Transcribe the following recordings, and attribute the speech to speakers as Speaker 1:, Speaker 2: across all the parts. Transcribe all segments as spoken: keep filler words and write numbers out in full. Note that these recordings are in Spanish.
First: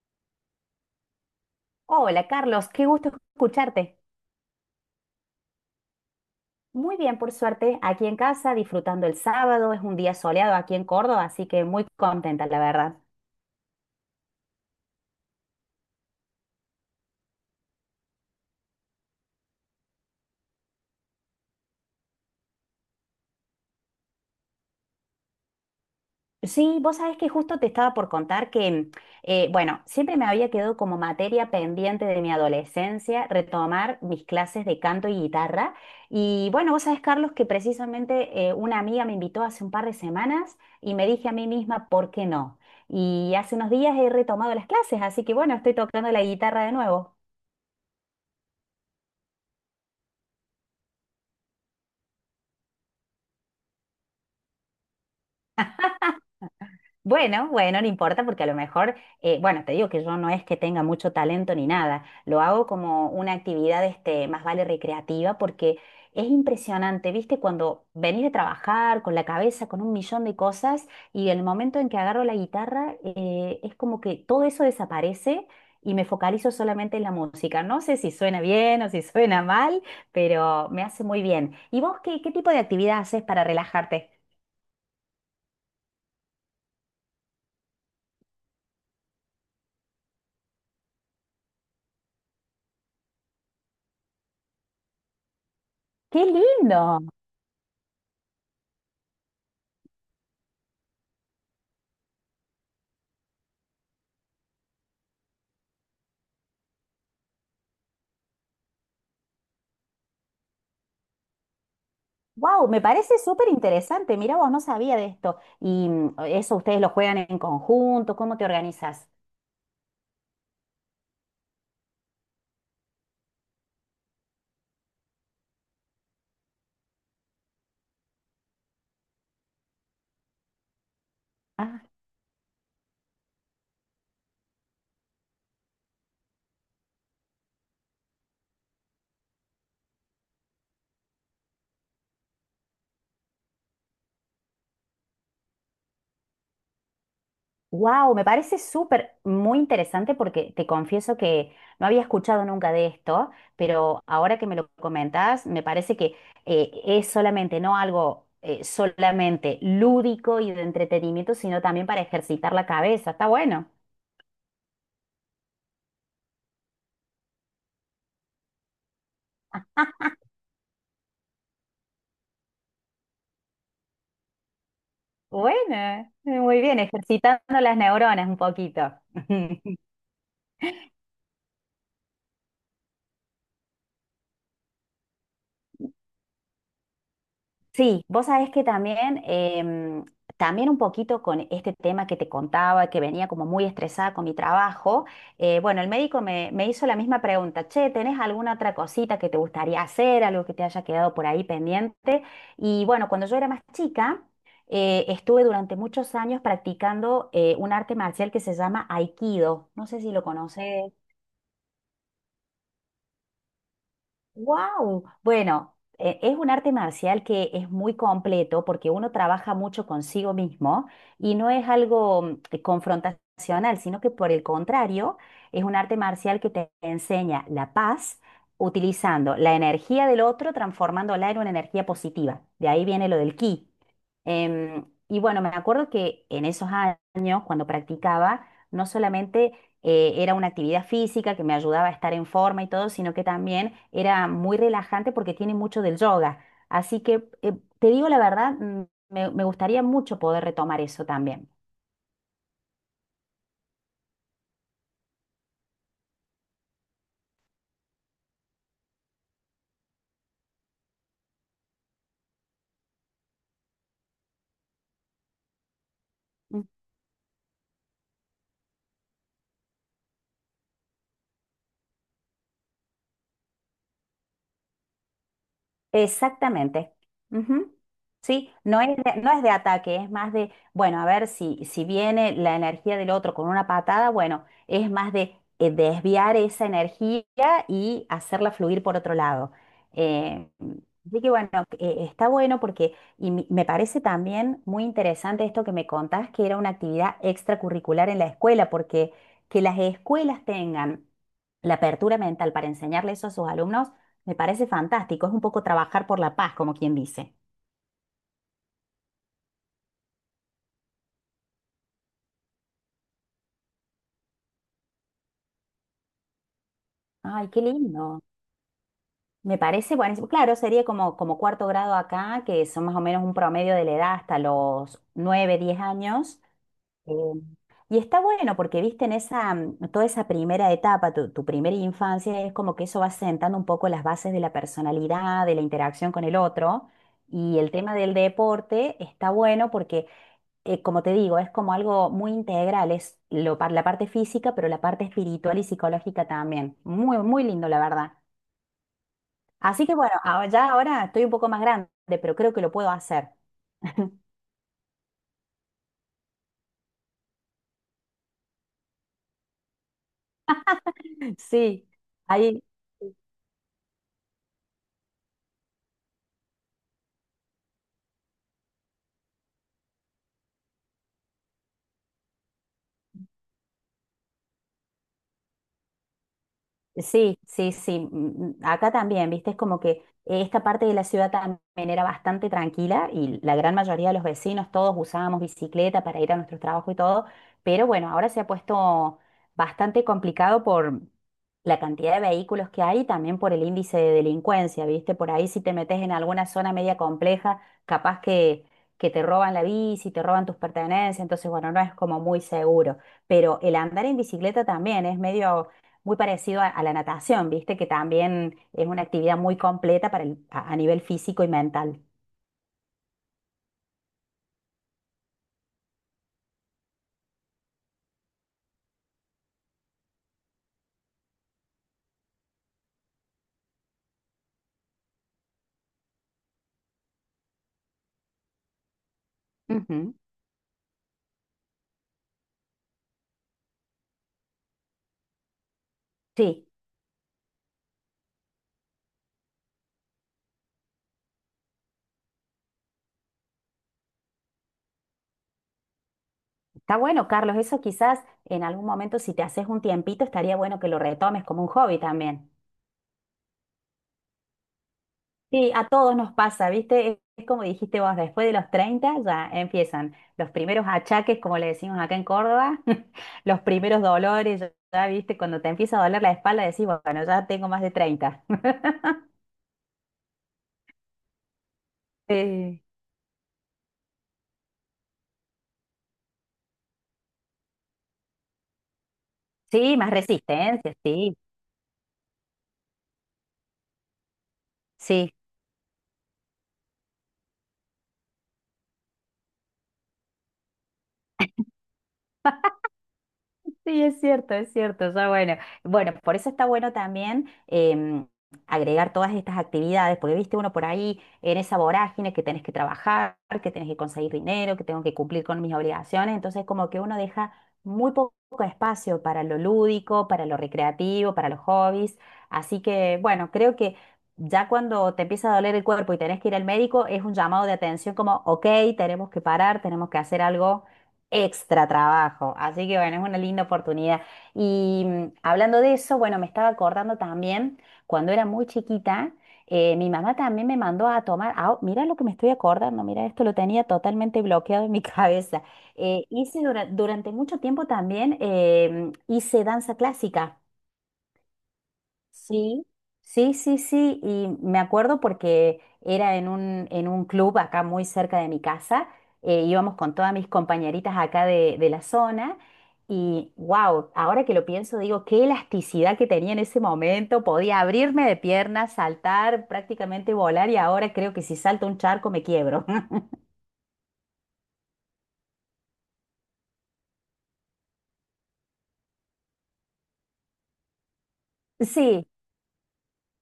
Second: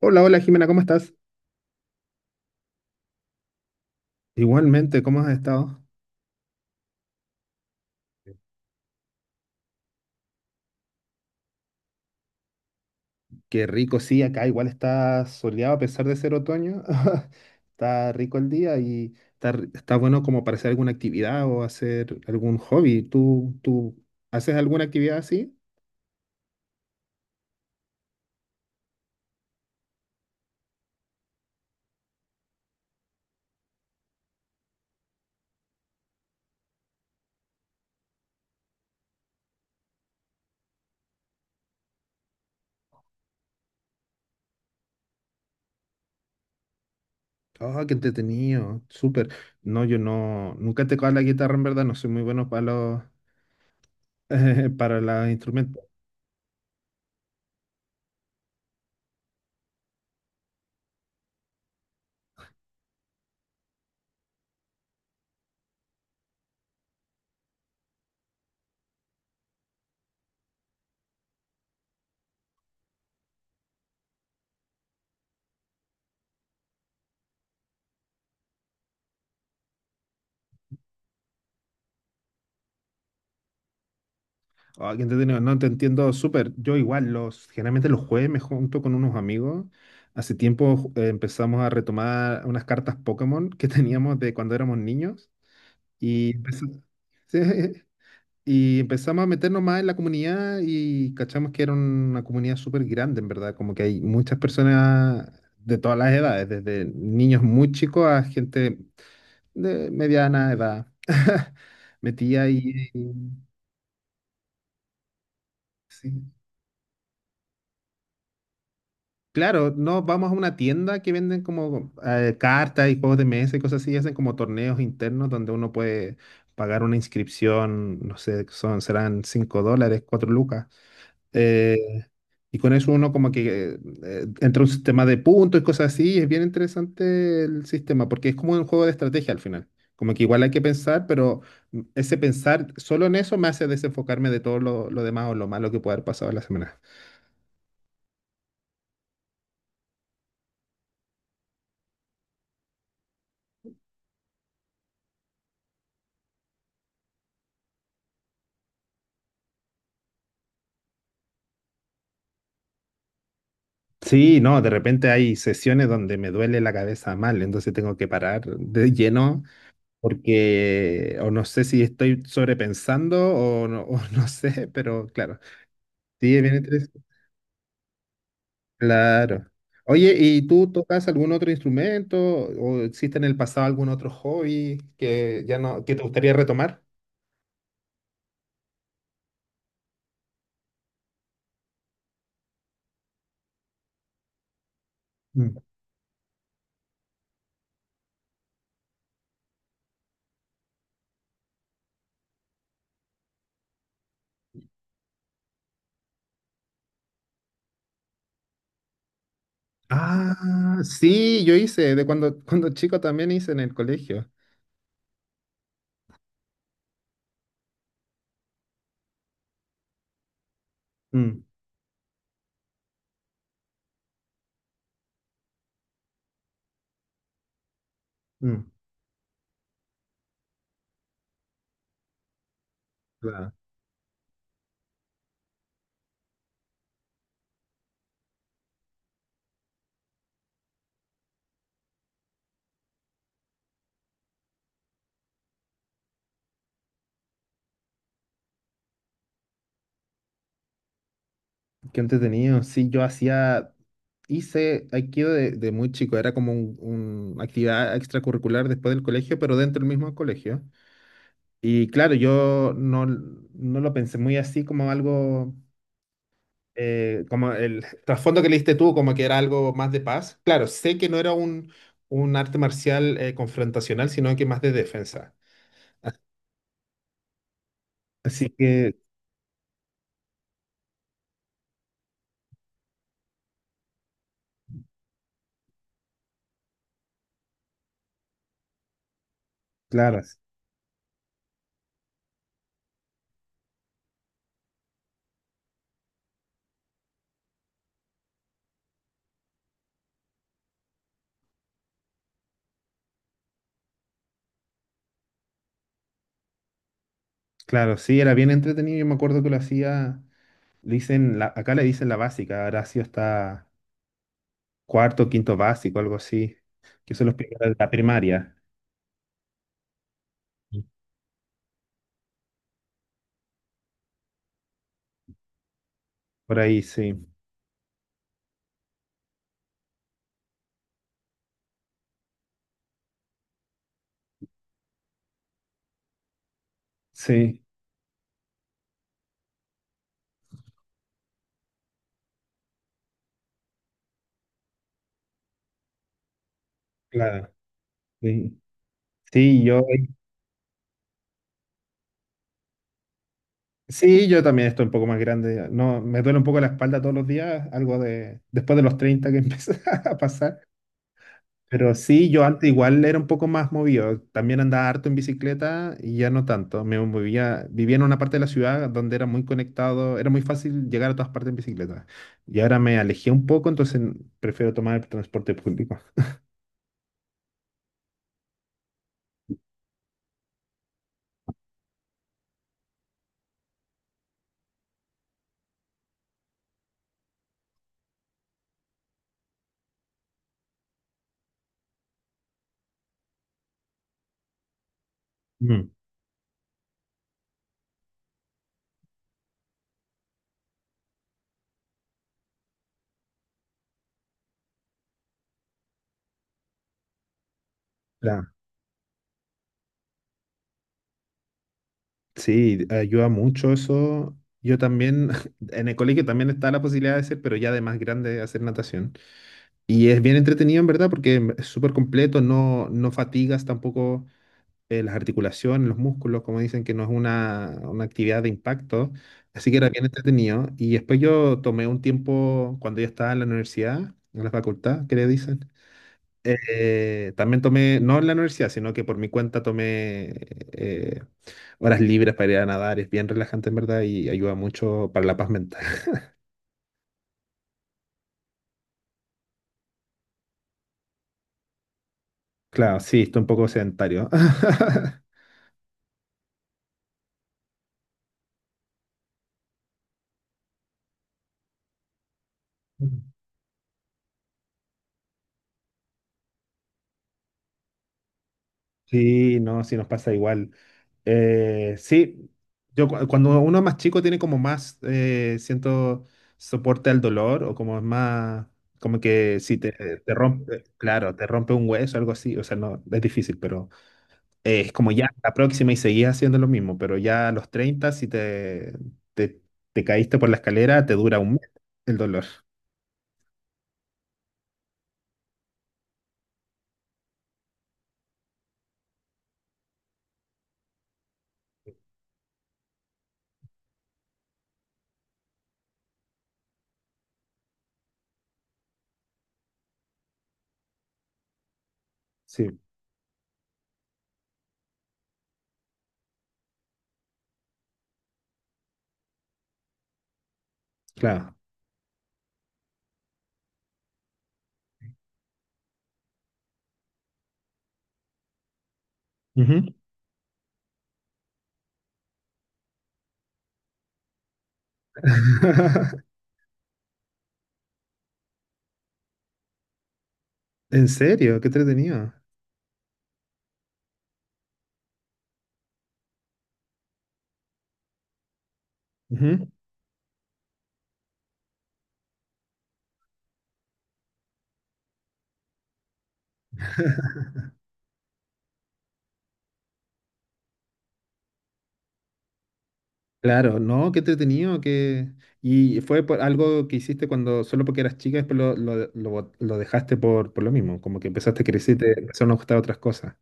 Speaker 1: Hola, hola Jimena, ¿cómo estás?
Speaker 2: Hola Carlos, qué gusto escucharte.
Speaker 1: Igualmente, ¿cómo has estado?
Speaker 2: Muy bien, por suerte, aquí en casa, disfrutando el sábado, es un día soleado aquí en Córdoba, así que muy contenta, la verdad.
Speaker 1: Qué rico, sí, acá igual está soleado a pesar de ser otoño. Está rico el día y está, r- está bueno como para hacer alguna actividad o hacer algún hobby. ¿Tú, tú haces alguna actividad así?
Speaker 2: Sí, vos sabés que justo te estaba por contar que, eh, bueno, siempre me había quedado como materia pendiente de mi adolescencia retomar mis clases de canto y guitarra. Y bueno, vos sabés, Carlos, que precisamente eh, una amiga me invitó hace un par de semanas y me dije a mí misma, ¿por qué no? Y hace unos días he retomado las clases, así que bueno, estoy tocando la guitarra de nuevo.
Speaker 1: Oh, qué entretenido, súper. No, yo no, nunca he tocado la guitarra en verdad, no soy muy bueno para los, para los instrumentos.
Speaker 2: Bueno, bueno, no importa porque a lo mejor, eh, bueno, te digo que yo no es que tenga mucho talento ni nada, lo hago como una actividad, este, más vale recreativa porque es impresionante, ¿viste? Cuando venís de trabajar con la cabeza, con un millón de cosas y el momento en que agarro la guitarra, eh, es como que todo eso desaparece y me focalizo solamente en la música. No sé si suena bien o si suena mal, pero me hace muy bien. ¿Y vos qué, qué tipo de actividad haces para relajarte?
Speaker 1: Ah, qué entretenido. No, te entiendo súper. Yo igual, los, generalmente los jueves me junto con unos amigos. Hace tiempo ju- eh, empezamos a retomar unas cartas Pokémon que teníamos de cuando éramos niños.
Speaker 2: ¡Qué
Speaker 1: Y, empeza-
Speaker 2: lindo!
Speaker 1: sí. Y empezamos a meternos más en la comunidad y cachamos que era una comunidad súper grande, en verdad. Como que hay muchas personas de todas las edades, desde niños muy chicos a gente de mediana edad. Metía
Speaker 2: Wow, me
Speaker 1: y...
Speaker 2: parece súper interesante. Mira, vos no sabía de esto. Y mm, eso ustedes lo juegan en conjunto, ¿cómo te organizas?
Speaker 1: Claro, no, vamos a una tienda que venden como eh, cartas y juegos de mesa y cosas así, y hacen como torneos internos donde uno puede pagar una inscripción, no sé, son, serán cinco dólares, cuatro lucas.
Speaker 2: Ah,
Speaker 1: eh, y con eso uno como que eh, entra un sistema de puntos y cosas así, y es bien interesante el sistema, porque es como un juego de estrategia al final. Como que igual hay que pensar, pero ese pensar solo en eso me hace desenfocarme de todo lo, lo demás o lo malo que puede haber pasado en la semana.
Speaker 2: wow, me parece súper muy interesante porque te confieso que no había escuchado nunca de esto, pero ahora que me lo comentás, me parece que eh, es solamente, no algo eh, solamente lúdico y de entretenimiento, sino también para ejercitar la cabeza. Está bueno.
Speaker 1: Sí, no, de repente hay sesiones donde me duele la cabeza mal, entonces tengo que parar de lleno porque o no sé si estoy sobrepensando o no, o no sé, pero claro,
Speaker 2: Bueno,
Speaker 1: sí, es bien
Speaker 2: muy bien,
Speaker 1: interesante.
Speaker 2: ejercitando las neuronas un poquito.
Speaker 1: Claro. Oye, ¿y tú tocas algún otro instrumento o existe en el pasado algún otro hobby que ya no, que te gustaría retomar?
Speaker 2: Sí, vos sabés que también, em, también un poquito con este tema que te contaba, que venía como muy estresada con mi trabajo,
Speaker 1: Mm.
Speaker 2: eh, bueno, el médico me, me hizo la misma pregunta, che, ¿tenés alguna otra cosita que te gustaría hacer, algo que te haya quedado por ahí pendiente? Y bueno, cuando yo era más chica, eh, estuve durante muchos años practicando eh, un arte marcial que se llama Aikido, no sé si lo
Speaker 1: Ah,
Speaker 2: conoces.
Speaker 1: sí, yo hice, de cuando, cuando chico también hice en el colegio.
Speaker 2: Wow. Bueno, e- es un arte marcial que es muy completo porque uno trabaja mucho consigo mismo y
Speaker 1: Mm,
Speaker 2: no es algo mm, eh, confrontacional, sino que por el contrario, es un arte marcial que te enseña la paz
Speaker 1: mm,
Speaker 2: utilizando la energía del otro, transformándola en una energía positiva. De ahí viene lo del
Speaker 1: claro.
Speaker 2: ki. Em, y bueno, me acuerdo que en esos años, cuando practicaba, no solamente eh, era una actividad física que me ayudaba a estar en forma y todo, sino que también era muy relajante porque tiene mucho del yoga. Así que, eh, te digo la verdad, mm, me, me gustaría mucho poder retomar eso también.
Speaker 1: Qué entretenido. Sí, yo hacía, hice Aikido de, de muy chico. Era como un, un actividad extracurricular después del colegio, pero dentro del mismo colegio. Y claro, yo no, no lo pensé muy así como algo, eh, como el trasfondo que le diste tú, como que era algo más de paz. Claro, sé que no era un, un arte marcial eh, confrontacional, sino que más de defensa.
Speaker 2: Exactamente. Ujú.
Speaker 1: Así
Speaker 2: Sí, no
Speaker 1: que,
Speaker 2: es de, no es de ataque, es más de, bueno, a ver si, si viene la energía del otro con una patada, bueno, es más de eh, desviar esa energía y hacerla fluir por otro lado.
Speaker 1: claro, s-
Speaker 2: Eh, Así que bueno, eh, está bueno porque, y me me parece también muy interesante esto que me contás, que era una actividad extracurricular en la escuela, porque que las escuelas tengan la apertura mental para enseñarle eso a sus alumnos me parece fantástico, es un poco trabajar por la paz, como quien dice.
Speaker 1: claro, sí, era bien entretenido. Yo me acuerdo que lo hacía, le dicen, la, acá le dicen la básica. Horacio está cuarto, quinto básico, algo así, que son los
Speaker 2: Ay, qué
Speaker 1: primeros de la
Speaker 2: lindo.
Speaker 1: primaria,
Speaker 2: Me parece buenísimo. Claro, sería como, como cuarto grado acá, que son más o menos un promedio de la edad hasta los nueve, diez años.
Speaker 1: por ahí,
Speaker 2: Eh,
Speaker 1: sí,
Speaker 2: y está bueno porque, viste, en esa, mm, toda esa primera etapa, tu, tu primera infancia, es como que eso va sentando un poco las bases de la personalidad, de la interacción con el otro. Y
Speaker 1: sí,
Speaker 2: el tema del deporte está bueno porque eh, como te digo, es como algo muy integral, es lo, par- la parte física, pero la parte espiritual y psicológica también. Muy, muy
Speaker 1: claro,
Speaker 2: lindo, la verdad.
Speaker 1: sí. Sí, yo,
Speaker 2: Así que bueno, ahora- ya ahora estoy un poco más grande, pero creo que lo puedo hacer.
Speaker 1: sí, yo también estoy un poco más grande. No, me duele un poco la espalda todos los días, algo de después de los treinta que empieza a pasar.
Speaker 2: Sí,
Speaker 1: Pero sí, yo
Speaker 2: ahí.
Speaker 1: antes igual era un poco más movido. También andaba harto en bicicleta y ya no tanto. Me movía, vivía en una parte de la ciudad donde era muy conectado, era muy fácil llegar a todas partes en bicicleta. Y ahora me alejé un poco, entonces prefiero tomar el transporte público.
Speaker 2: Sí, sí, sí. mm, mm, Acá también, viste, es como que esta parte de la ciudad también era bastante tranquila y la gran mayoría de los vecinos, todos usábamos bicicleta para ir a nuestro trabajo y todo, pero bueno, ahora se ha puesto bastante complicado por la cantidad de vehículos que hay y también por el índice de delincuencia, viste, por ahí si te
Speaker 1: Mm.
Speaker 2: metes en alguna zona media compleja, capaz que, que te roban la bici, te roban tus pertenencias, entonces bueno, no es como muy seguro, pero el andar en bicicleta también es medio muy parecido a, a la natación, ¿viste? Que
Speaker 1: Claro.
Speaker 2: también es una actividad muy completa para el- a, a nivel físico y mental.
Speaker 1: Sí, ayuda mucho eso. Yo también, en el colegio también está la posibilidad de hacer, pero ya de más grande hacer natación. Y es bien entretenido, en verdad, porque em, es súper completo, no, no fatigas tampoco eh, las articulaciones, los músculos, como dicen que no es una, una actividad de impacto. Así que era bien
Speaker 2: Ujú.
Speaker 1: entretenido. Y después yo tomé un tiempo cuando yo estaba en la universidad, en la facultad, ¿qué le dicen?
Speaker 2: Sí,
Speaker 1: Eh, también tomé, no en la universidad, sino que por mi cuenta tomé eh, horas libres para ir a nadar, es bien relajante en verdad y ayuda mucho para la paz mental.
Speaker 2: está bueno, Carlos. Eso quizás en algún momento, si te haces un tiempito, estaría bueno que lo retomes como un hobby también.
Speaker 1: Claro, sí, estoy un poco sedentario.
Speaker 2: Sí, a todos nos pasa, ¿viste? Es, es como dijiste vos, después de los treinta ya empiezan los primeros achaques, como le decimos acá en Córdoba, los primeros dolores, ya, ya, ¿viste? Cuando te empieza a doler la espalda, decís, bueno, ya tengo más de treinta.
Speaker 1: Sí, no, sí nos pasa igual. Eh, sí,
Speaker 2: Eh,
Speaker 1: yo cu- cuando uno es más chico tiene como más, eh, siento, soporte al dolor o como es más, como que si te,
Speaker 2: Sí, más
Speaker 1: te rompe,
Speaker 2: resistencia, sí.
Speaker 1: claro, te rompe un hueso, algo así, o sea, no, es difícil, pero... eh, es como ya
Speaker 2: Sí,
Speaker 1: la próxima y seguías haciendo lo mismo, pero ya a los treinta si te, te, te, caíste por la escalera, te dura un mes el dolor.
Speaker 2: sí, es cierto, es cierto. Ya bueno, bueno, por eso está bueno también em, agregar todas estas actividades, porque viste uno por ahí en esa vorágine que tenés que trabajar, que tenés que conseguir dinero, que tengo que cumplir con mis obligaciones, entonces como que uno deja muy poco espacio para lo lúdico, para lo recreativo, para los hobbies.
Speaker 1: Sí,
Speaker 2: Así que bueno, creo que ya cuando te empieza a doler el cuerpo y tenés que ir al médico, es un llamado de atención como, ok, tenemos que parar, tenemos que hacer algo.
Speaker 1: claro.
Speaker 2: Extra trabajo. Así que bueno, es una linda oportunidad. Y mm, hablando de eso, bueno, me estaba acordando también, cuando era muy chiquita,
Speaker 1: Ujú.
Speaker 2: eh, mi mamá también me mandó a tomar, ah, mira lo que me estoy acordando, mira, esto lo tenía totalmente bloqueado en mi cabeza. Eh, hice dura- durante mucho tiempo también, eh, hice danza clásica.
Speaker 1: ¿En serio? Qué entretenido.
Speaker 2: Sí, sí, sí, sí, y me acuerdo porque era en un, en un club acá muy cerca de mi casa, eh,
Speaker 1: Ujú.
Speaker 2: íbamos con todas mis compañeritas acá de, de la zona y wow, ahora que lo pienso digo, qué elasticidad que tenía en ese momento, podía abrirme de piernas, saltar, prácticamente volar y ahora creo que si salto un charco me quiebro.
Speaker 1: Claro, no, qué entretenido que... ¿Y fue por algo que hiciste cuando solo porque eras chica, después lo, lo, lo bot- lo dejaste por, por lo mismo? Como que empezaste a crecer y te
Speaker 2: Sí.
Speaker 1: empezaron a gustar otras cosas.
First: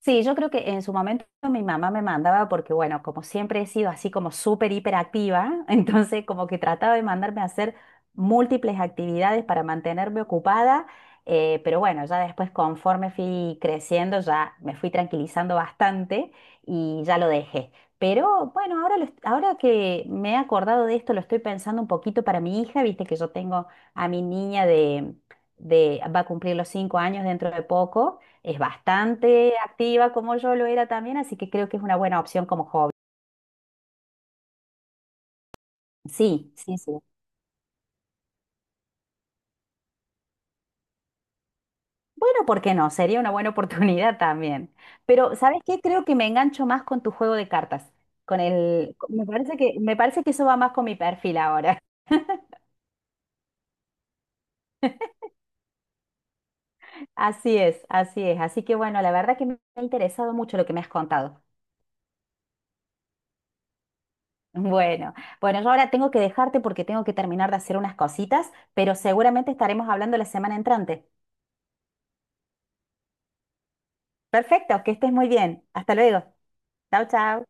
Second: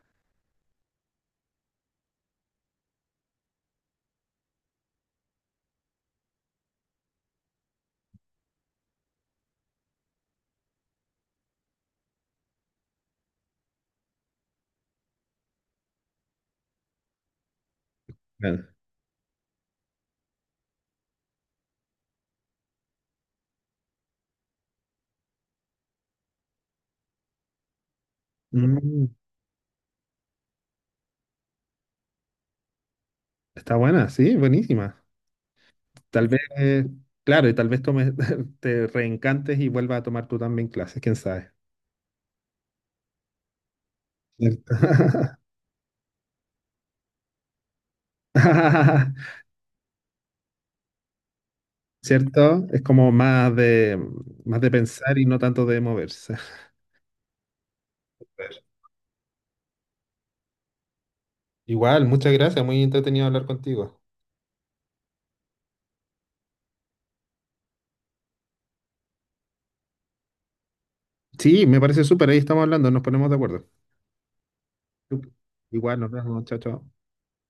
Speaker 2: Sí, yo creo que en su momento mi mamá me mandaba porque, bueno, como siempre he sido así como súper hiperactiva, entonces como que trataba de mandarme a hacer múltiples actividades para mantenerme ocupada, eh, pero bueno, ya después conforme fui creciendo ya me fui tranquilizando bastante y ya lo dejé. Pero
Speaker 1: Claro.
Speaker 2: bueno, ahora, lo est- ahora que me he acordado de esto, lo estoy pensando un poquito para mi hija, viste que yo tengo a mi niña de, de va a cumplir los cinco años dentro de poco. Es
Speaker 1: Mm,
Speaker 2: bastante activa como yo lo era también, así que creo que es una buena opción como hobby.
Speaker 1: está buena, sí, buenísima. Tal vez,
Speaker 2: Sí, sí,
Speaker 1: eh,
Speaker 2: sí.
Speaker 1: claro, y tal vez tomes, te reencantes y vuelvas a tomar tú también clases, quién sabe.
Speaker 2: Bueno, ¿por qué no? Sería una buena oportunidad también.
Speaker 1: ¿Cierto?
Speaker 2: Pero, ¿sabes qué? Creo que me engancho más con tu juego de cartas. Con el, me parece que, me parece que eso va más con mi perfil ahora.
Speaker 1: ¿Cierto? Es como más de, más de pensar y no tanto de moverse.
Speaker 2: Así es, así es.
Speaker 1: Ver.
Speaker 2: Así que bueno, la verdad que me ha interesado mucho lo que me has contado.
Speaker 1: Igual, muchas gracias, muy entretenido hablar contigo.
Speaker 2: Bueno, bueno, yo ahora tengo que dejarte porque tengo que terminar de hacer unas cositas, pero seguramente estaremos hablando la semana entrante.
Speaker 1: Sí, me parece súper, ahí estamos hablando, nos ponemos de acuerdo.
Speaker 2: Perfecto, que estés muy
Speaker 1: Súper.
Speaker 2: bien. Hasta
Speaker 1: Igual, nos
Speaker 2: luego.
Speaker 1: vemos, chao, chao.
Speaker 2: Chao, chao.